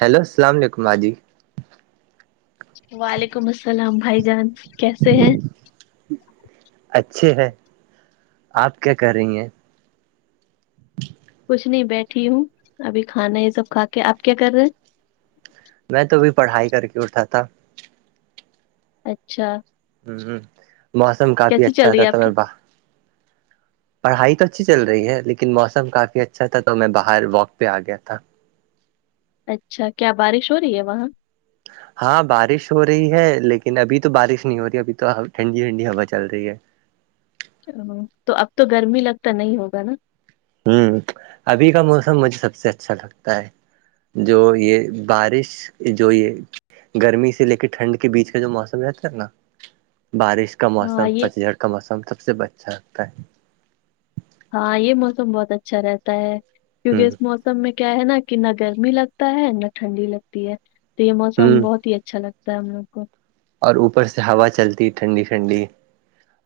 hello السلام علیکم ہا جی وعلیکم السلام بھائی جان کیسے ہیں اچھے ہے آپ کیا کر رہی ہیں کچھ نہیں بیٹھی ہوں ابھی کھانا یہ سب کھا کے آپ کیا کر رہے ہیں میں تو ابھی پڑھائی کر کے اٹھا تھا اچھا ہمم ہمم موسم کافی کیسی اچھا چل رہی تھا ہے ت آپ کی پڑھائی تو اچھی چل رہی ہے لیکن موسم کافی اچھا تھا تو میں باہر واک پہ آ گیا تھا اچھا کیا بارش ہو رہی ہے وہاں ہاں بارش ہو رہی ہے لیکن ابھی تو بارش نہیں ہو رہی ابھی تو ٹھنڈی ٹھنڈی ہوا چل رہی ہے ا تو اب تو گرمی لگتا نہیں ہوگا نا ہوں ابھی کا موسم مجھے سب سے اچھا لگتا ہے جو یہ بارش جو یہ گرمی سے لے کے ٹھنڈ کے بیچ کا جو موسم ہے تھا ہے نا بارش کا ہاں موسم یہ پچیس گھ کا موسم سب سے اچھا لگتا ہے ہاں یہ موسم بہت اچھا رہتا ہے ہے کیونکہ اس موسم میں کیا ہے نا کہ نہ گرمی لگتا ہے نہ ٹھنڈی لگتی ہے تو یہ ہ ہ موسم بہت ہی اچھا لگتا ہے ہم لوگ کو اور اوپر سے ہوا چلتی ٹھنڈی ٹھنڈی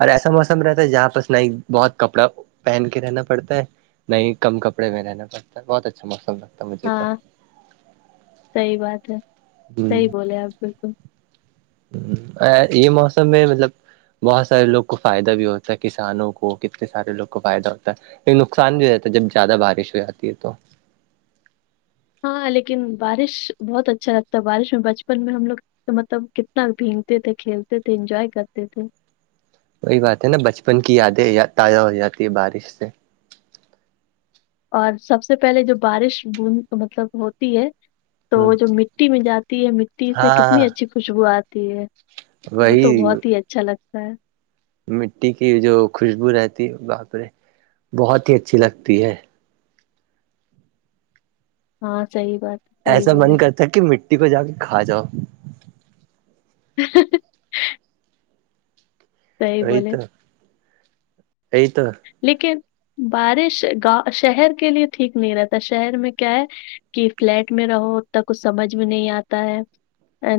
اور ایسا موسم رہتا ہے جہاں پر ن بہت کپڑا پہن کے رہنا پڑتا ہے نہیں کم کپڑے میں رہنا پڑتا ہے بہت اچھا موسم ل ہاں صحی بات ہے صحیح ہ بولے آپ بالکل یہ موسم میں مطلب بہت سارے لوگ کو فائدہ بھی ہوتا ہے کسانوں کو کتنے سارے لوگ کو فائدہ ہوتا ہے ایک نقصان بھی ہو رہتا ہے جب زیادہ بارش ہو جاتی ہے تو ہاں لیکن بارش بہت اچھا لگتا ہے بارش میں بچپن میں ہم لوگ تو مطلب کتنا بھیگتے تھے کھیلتے تھے انجوائے کرتے تھے وہی بات ہے نا بچپن کی یادیں تازہ ہو جاتی ہے بارش سے اور سب سے پہلے جو بارش بند مطلب ہوتی ہے تو ہ وہ جو مٹی میں جاتی ہے مٹی سے کتنی ہاں اچھی خوشبو آتی ہے وہ وہی تو بہت ہی اچھا لگتا ہے مٹی کی جو خوشبو رہتی ہے باپرے بہت ہی اچھی لگتی ہے ہاں صحی بات صحیح ایسا بولے من کرتا ہے کہ مٹی کو جا کے کھا جاؤ [unintelligible] بولے [unintelligible] لیکن بارش گاؤں شہر کے لیے ٹھیک نہیں رہتا شہر میں کیا ہے کہ فلیٹ میں رہو ت کچھ سمجھ میں نہیں آتا ہے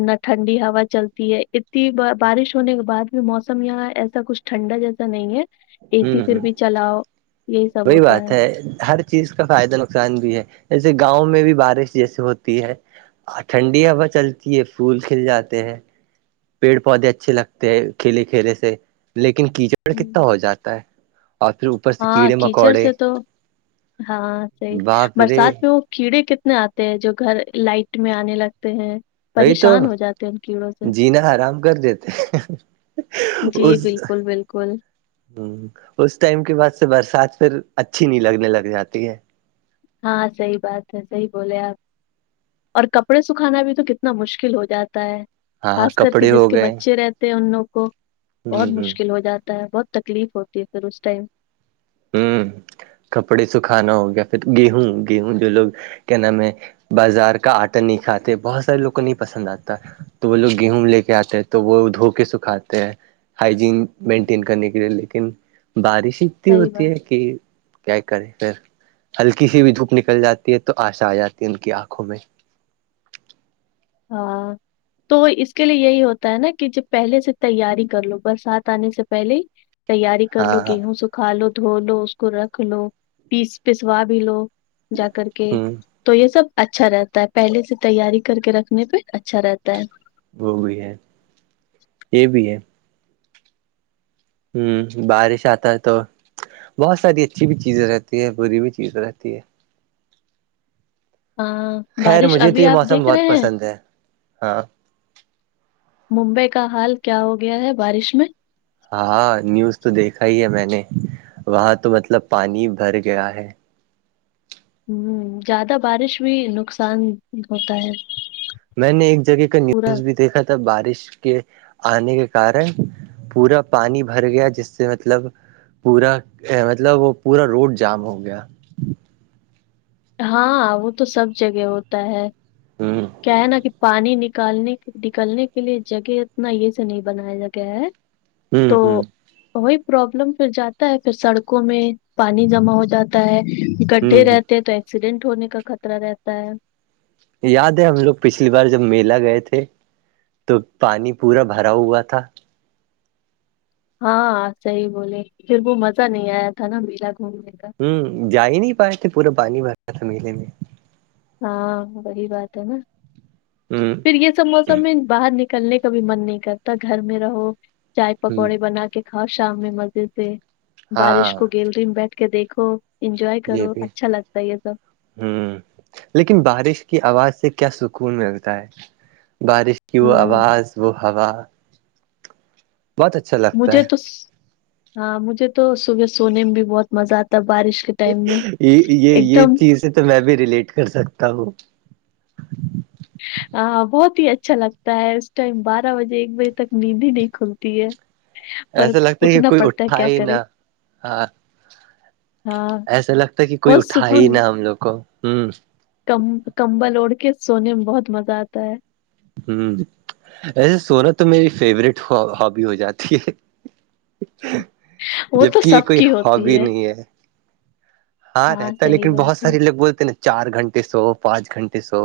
نہ ٹھنڈی ہوا چلتی ہے اتنی بارش ہونے کے بعد بھی موسم یہاں ایسا کچھ ٹھنڈا جیسا نہیں ہے اے ہوں سی ہ پھر بھی چلاؤ یہی سب وہی ہوتا بات ہے ہر چیز کا فائدہ نقصان بھی ہے جیسے گاؤں میں بھی بارش جیسے ہوتی ہے ہ ٹھنڈی ہوا چلتی ہے پھول کھل جاتے ہیں پیڑ پودے اچھے لگتے ہیں کھیلے کھیلے سے لیکن کیچڑ پڑ کتنا ہو ہوں جاتا ہے اورھروپ ہاں کیچڑ سے تو ہاں سحی باپ رے برسات پہ کیڑے کتنے آتے ہیں جو گھر لائٹ میں آنے لگتے ہیں وہی تو پریشان ہو جاتے ہیں ان کیڑوں سے جینا آرام کر دیتے جی بالکل بالکل کل [unintelligible] ہ اس ٹائم کے بعد سے برسات پھر اچھی نہیں لگنے لگ جاتی ہے ہاں صحیح بات ہے صحیح بولے آپ اور کپڑے سکھانا بھی تو کتنا مشکل ہو جاتا ہے ہاں خاص کر کے کپڑے جس ہو کے گئے بچے رہتے ہیں ان لوگ کو ہوں بہت ہ مشکل ہو جاتا ہے بہت تکلیف ہوتی ہے پھر اس ٹائم ہوں کپڑے سکھانا ہو گیا پھر گیہوں گیہوں جو لوگ کیا نام ہے بازار کا آٹا نہیں کاتے بہت سارے لوگ کو نہیں پسند آتا تو وہ لوگ گیہوں لے کے آتے ہیں تو وہ دھو کے سکھاتے ہیں ہائجین مینٹین کرنے کے لیے لیکن بارش اتنی صحیح ہوتی بات ہے کہ کیا کریں پھر ہلکی سی بھی دھوپ نکل جاتی ہے تو آشا آ جاتی ہے ان کی آنکھوں میں ہاں تو اس کے لیے یہی ہوتا ہے نا کہ ج پہلے سے تیاری کر لو برسات آنے سے [unintelligible] پہلے تیاری کر لو ہاں ہاں گیہوں س کھا لو دھو لو اس کو رکھ لو پیس پسوا بھی لو جا کر کے ہوں تو یہ سب اچھا رہتا ہے پہلے سے تیاری کر کے رکھنے پہ اچھا رہتا ہے وہ بھی ہے یہ بھی ہے ہوں بارش آتا ہے تو بہت ساری اچھی بھی چیزیں رہتی ہے بری بھی چیزیں رہتی ہے ہاں خیر بارش مجھے تو ابھی یہ آپ موسم دیکھ بہت رہے ہیں پسند ہے ہاں ممبئی کا حال کیا ہو گیا ہے بارش میں ہاں نیوز تو دیکھا ہی ہے میں نے وہاں تو مطلب پانی بھر گیا ہے ہ زیادہ بارش بھی نقصان ہوتا ہے میں نے ایک جگہ کا پورا نیوز بھی دیکھا تھا بارش کے آنے کے کارن پورا پانی بھر گیا جس سے مطلب پورا مطلب وہ پورا روڈ جام ہو گیا ہاں وہ تو سب جگہ ہوتا ہے ہوں کیا ہے نا کہ پانی ن نکالنے نکالنے کے لیے جگہ اتنا یہ سے نہیں بنایا گیا ہے ہوں تو ہوں وہی پرابلم پھر جاتا ہے پھر سڑکوں میں پانی جمع ہو جاتا ہے گڈھے ہوں رہ ہ ایکسیڈنٹ ہونے کا خطرہ رہتا ہے یاد ہے ہم لوگ پچھلی بار جب میلا گئے تھے تو پانی پورا بھرا ہوا تھا ہاں صحیح بولے پھر وہ مزہ نہیں آیا تھا نا میلا گھومنے کا ہ جا ہی نہیں پائے تھے پورا پانی بھر رہا تھا میلے میں ہاں وہی بات ہے نا ہوں پھر یہ سب موسم میں باہر نکلنے کا بھی من نہیں کرتا گھر میں رہو چائے ہ پکوڑے بنا کے کاؤ شام میں مزے سے ہاں بارش کو گیل رہی میں بیٹھ کے دیکھو [unintelligible] انجوائے یہ کرو بھی اچھا لگتا ہے یہ سب ہوں لیکن بارش کی آواز سے کیا سکون ملتا ہے بارش کی وہ ہوں آواز وہ ہوا بہت اچھا لگتا مجھے تو ہے ہاں مجھے تو صبح سونے میں بھی بہت مزہ آتا ہے بارش کے ٹائم میں یہ یہ ایک یہ دم چیزیں تو میں بھی ریلیٹ کر سکتا ہوں ہ بہت ہی اچھا لگتا ہے اس ٹائم بارہ بجے ایک بجے تک نیند ہی نہیں کھلتی ہے پر ایسا لگتا ہے کہ اٹھنا کوئی پڑتا ہے اٹھا کیا ہی کرے نہ ہاں ہاں ایسا لگتا ہے کہ کوئی بہت اٹھا ہی سکون نہا ہم لوگ کو ہوں کم کمبل اوڑ کے سونے میں بہت مزہ آتا ہے ہ ایسے سونا تو میری فیوریٹ ہابی ہو جاتی ہے وہ تو جبک یہ سب کوئی کی ہوتی ہابی نہیں ہے ہاں رہتا ہے صحیح لیکن بہت بات ہے سارے لوگ بولتے ہیں نا چار گھنٹے سو پانچ گھنٹے سو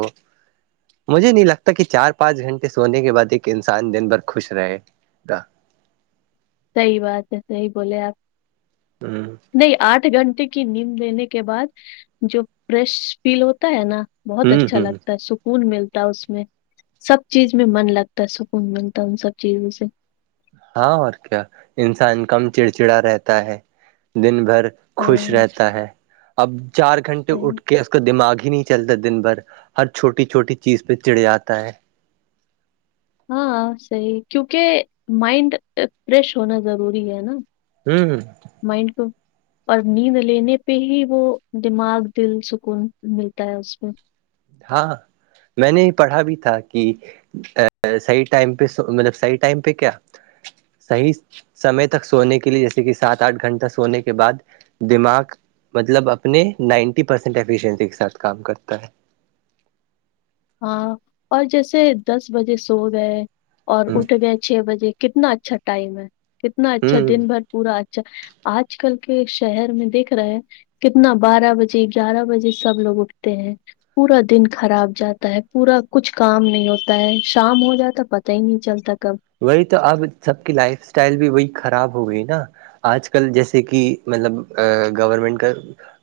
مجھے نہیں لگتا کہ چار پانچ گھنٹے سونے کے بعد ایک انسان دن بھر خوش رہے گا صحیح بات ہے صحیح بولے آپ ہوں نہیں آٹھ گھنٹے کی نیند لینے کے بعد جو فریش فیل ہوتا ہے نا بہت ہوں اچھا ہوں لگتا ہے س سکون ملتا ہے اس میں سب چیز میں من لگتا ہے سکون ملتا ہے ان سب چیزوں سے ہاں اور کیا انسان کم چڑچڑا رہتا ہے دن بھر خوش ہاں رہتا ہے اب چار گھنٹے صحیح اٹھ کے اس کا دماغ ہی نہیں چلتا دن بھر ہر چھوٹی چھوٹی چیز پہ چڑیاتا ہے ہاں صحیح کیونکہ مائنڈ فریش ہونا ضروری ہے نا ہمم مائنڈ تو اور نیند لینے پہ ہی وہ دماغ دل سکون ملتا ہے اس میں ہاں میں نے یہ پڑھا بھی تھا کہ ا صحیح ٹائم پہ مطلب صحیح ٹائم پہ کیا صحیح سمے تک سونے کے لیے جیسے کہ سات آٹھ گھنٹہ سونے کے بعد دماغ مطلب اپنے نائنٹی پرسینٹ ایفیشنسی کے ساتھ کام کرتا ہے ہاں اور جیسے دس بجے سو گئے اور ہ اٹھ گئے چھ بجے کتنا اچھا ٹائم ہے کتنا اچھا ہ دن بھر پورا اچھا آج کل کے شہر میں دیکھ رہے ہیں کتنا بارہ بجے گیارہ بجے سب لوگ اٹھتے ہیں پورا دن خراب جاتا ہوتا ہے پورا کچھ کام نہیں ہوتا ہے شام ہو جاتا پتا ہی نہیں چلتا کب وہی تو اب سب کی لائف اسٹائل بھی وہی خراب ہو گئی نا آج کل جیسے کہ مطلب گورنمنٹ کا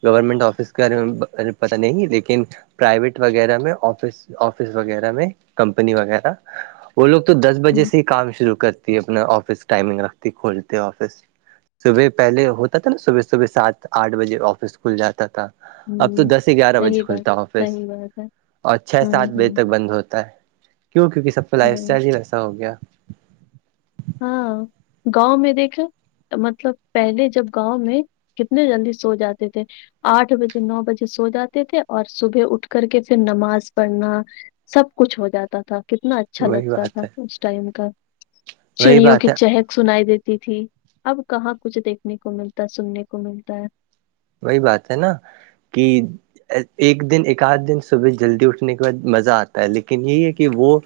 گورنمنٹ آفس کے بارے میں پتا نہیں لیکن پرائیویٹ وغیرہ میں آفس آفس وغیرہ میں کمپنی وغیرہ وہ لوگ تو دس بجے ہوں سے ہی کام شروع کرتی ہے اپنا آفس ٹائمنگ رکھتی کھولتے آفس صبح پہلے ہوتا تھا نا صبح صبح سات آٹھ بجے آفس کھل جاتا تھا اب تو ہوں دس سے گیارہ بجے صحیح بات کھلتا ہے آفس صحیح بات ہے اور چھ ہوں سات بجے ہوں تک بند ہوتا ہے کیوں کیونکہ سب کا لائف وہی اسٹائل ہی ویسا ہو گیا ہاں گاؤں میں دیکھ مطلب پہلے جب گاؤں میں کتنے جلدی سو جاتے تھے آٹھ بجے نو بجے سو جاتے تھے اور صبح اٹھ کر کے پھر نماز پڑھنا سب کچھ ہو جاتا تھا کتنا اچھا وہی لگتا تھا بات ہے اس ٹائم کا وہی چڑیوں کی بات ہے چہت سنائی دیتی تھی اب کہاں کچھ دیکھنے کو ملتا ہے سننے کو ملتا ہے وہی بات ہے نا کہ ایک دن ایک آدھ دن صبح جلدی اٹھنے کے بعد مزہ آتا ہے لیکن یہی ہے کہ وہ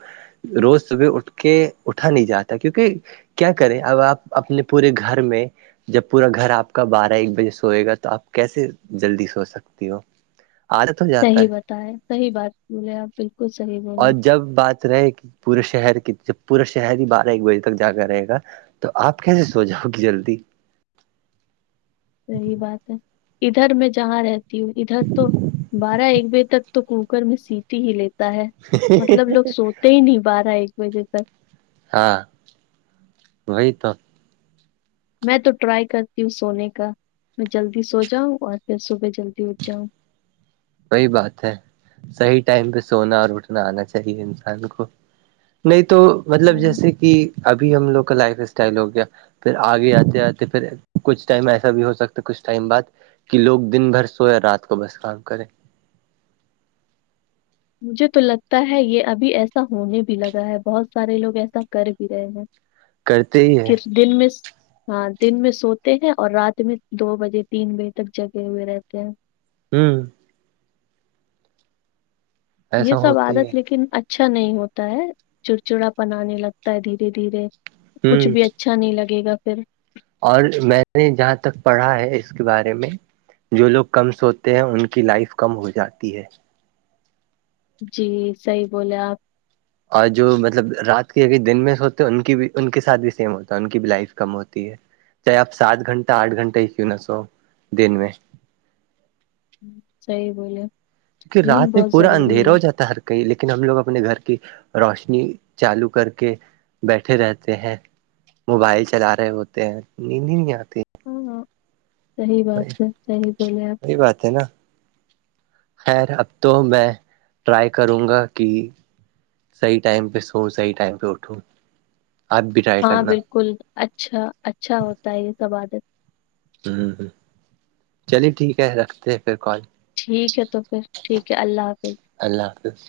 روز صبح اٹھ کے اٹھا نہیں جاتا کیونکہ کیا کریں اب آپ اپنے پورے گھر میں جب پورا گھر آپ کا بارہ ایک بجے سوئے گا تو آپ کیسے جلدی سوچ سکتی ہو آدت صحی بتائےیں صحی بات بولے آپ بالکل صحیح اور بولیں جب بات رہے کہ پورے شہر کی پورا شہر ہی بارہ ایک بجے تک جا کر رہے گا تو آپ کیسے سو جاؤ گی جلدی صحی بات ہے ادھر میں جہاں رہتی ہوں ادھر تو بارہ ایک بجے تک تو کوکر میں سیتی ہی لیتا ہے مطلب لوگ سوتے ہی نہیں بارہ ایک بجے تک ہاں وہی تو میں تو ٹرائی کرتی ہوں سونے کا میں جلدی سو جاؤں اور پھر صبح جلدی اٹھ جاؤں وہی بات ہے صحیح ٹائم پہ سونا اور اٹھنا آنا چاہیے انسان کو نہیں تو مطلب ہاں جیسے کہ ابھی ہم لوگ کا لائف اسٹائل ہو گیا پھر آگے آتے آتے پھر کچھ ٹائم ایسا بھی ہو سکتا کچھ ٹائم بعد کہ لوگ دن بھر سوئے رات کو بس کام کریں مجھے تو لگتا ہے یہ ابھی ایسا ہونے بھی لگا ہے بہت سارے لوگ ایسا کر بھی رہے ہیں کرتے ہی ہے کہ دن میں ہاں دن میں سوتے ہیں اور رات میں دو بجے تین بجے تک جگے ہوئے رہتے ہیں ہوں یہ ایسا سب ہوتا ہی ہے عادت لیکن اچ اچھا نہیں ہوتا ہے چڑچڑا پنانے لگتا ہے دھیرے دھیرے کچھ ہوں بھی اچا اچھا نہیں لگے گا پھر اور میں نے جہاں تک پڑھا ہے اس کے بارے میں جو لوگ کم سوتے ہیں ان کی لائف کم ہو جاتی ہے جی صحیح بولے آپ اور جو مطلب رات کے دن میں ہوتے ان کی بھی ان کے ساتھ بھی سیم ہوتا ہے ان کی بھی لائف کم ہوتی ہے چاہے آپ سات گھنٹہ آٹھ گھنٹہ ہی کیوں نہ سو دن میں صحی بولے کیک نیند رات میں بہت پورا اندھیا ضروری ہے ہو جاتا ہر کہ لیکن ہم لوگ اپنے گھر کی روشنی چالو کر کے بیٹھے رہتے ہیں موبائل چلا رہے ہوتے ہیں نیندی نہیں آتی ہاں ہاں صحیح بات ہے صحیح بولے آپ یہی بات ہے نا خیر اب تو میں ٹرائی کروں گا کہ سحی ٹائم پہ سوحی ائم پہ اٹھو ہاں بالکل اچھا اچھا ہوتا ہے یہ سب عادت ہ ہ چلیے ٹھیک ہے رکھتے ہیں پھر کال ٹھیک ہے تو پھر ٹھیک ہے اللہ حافظ اللہ حافظ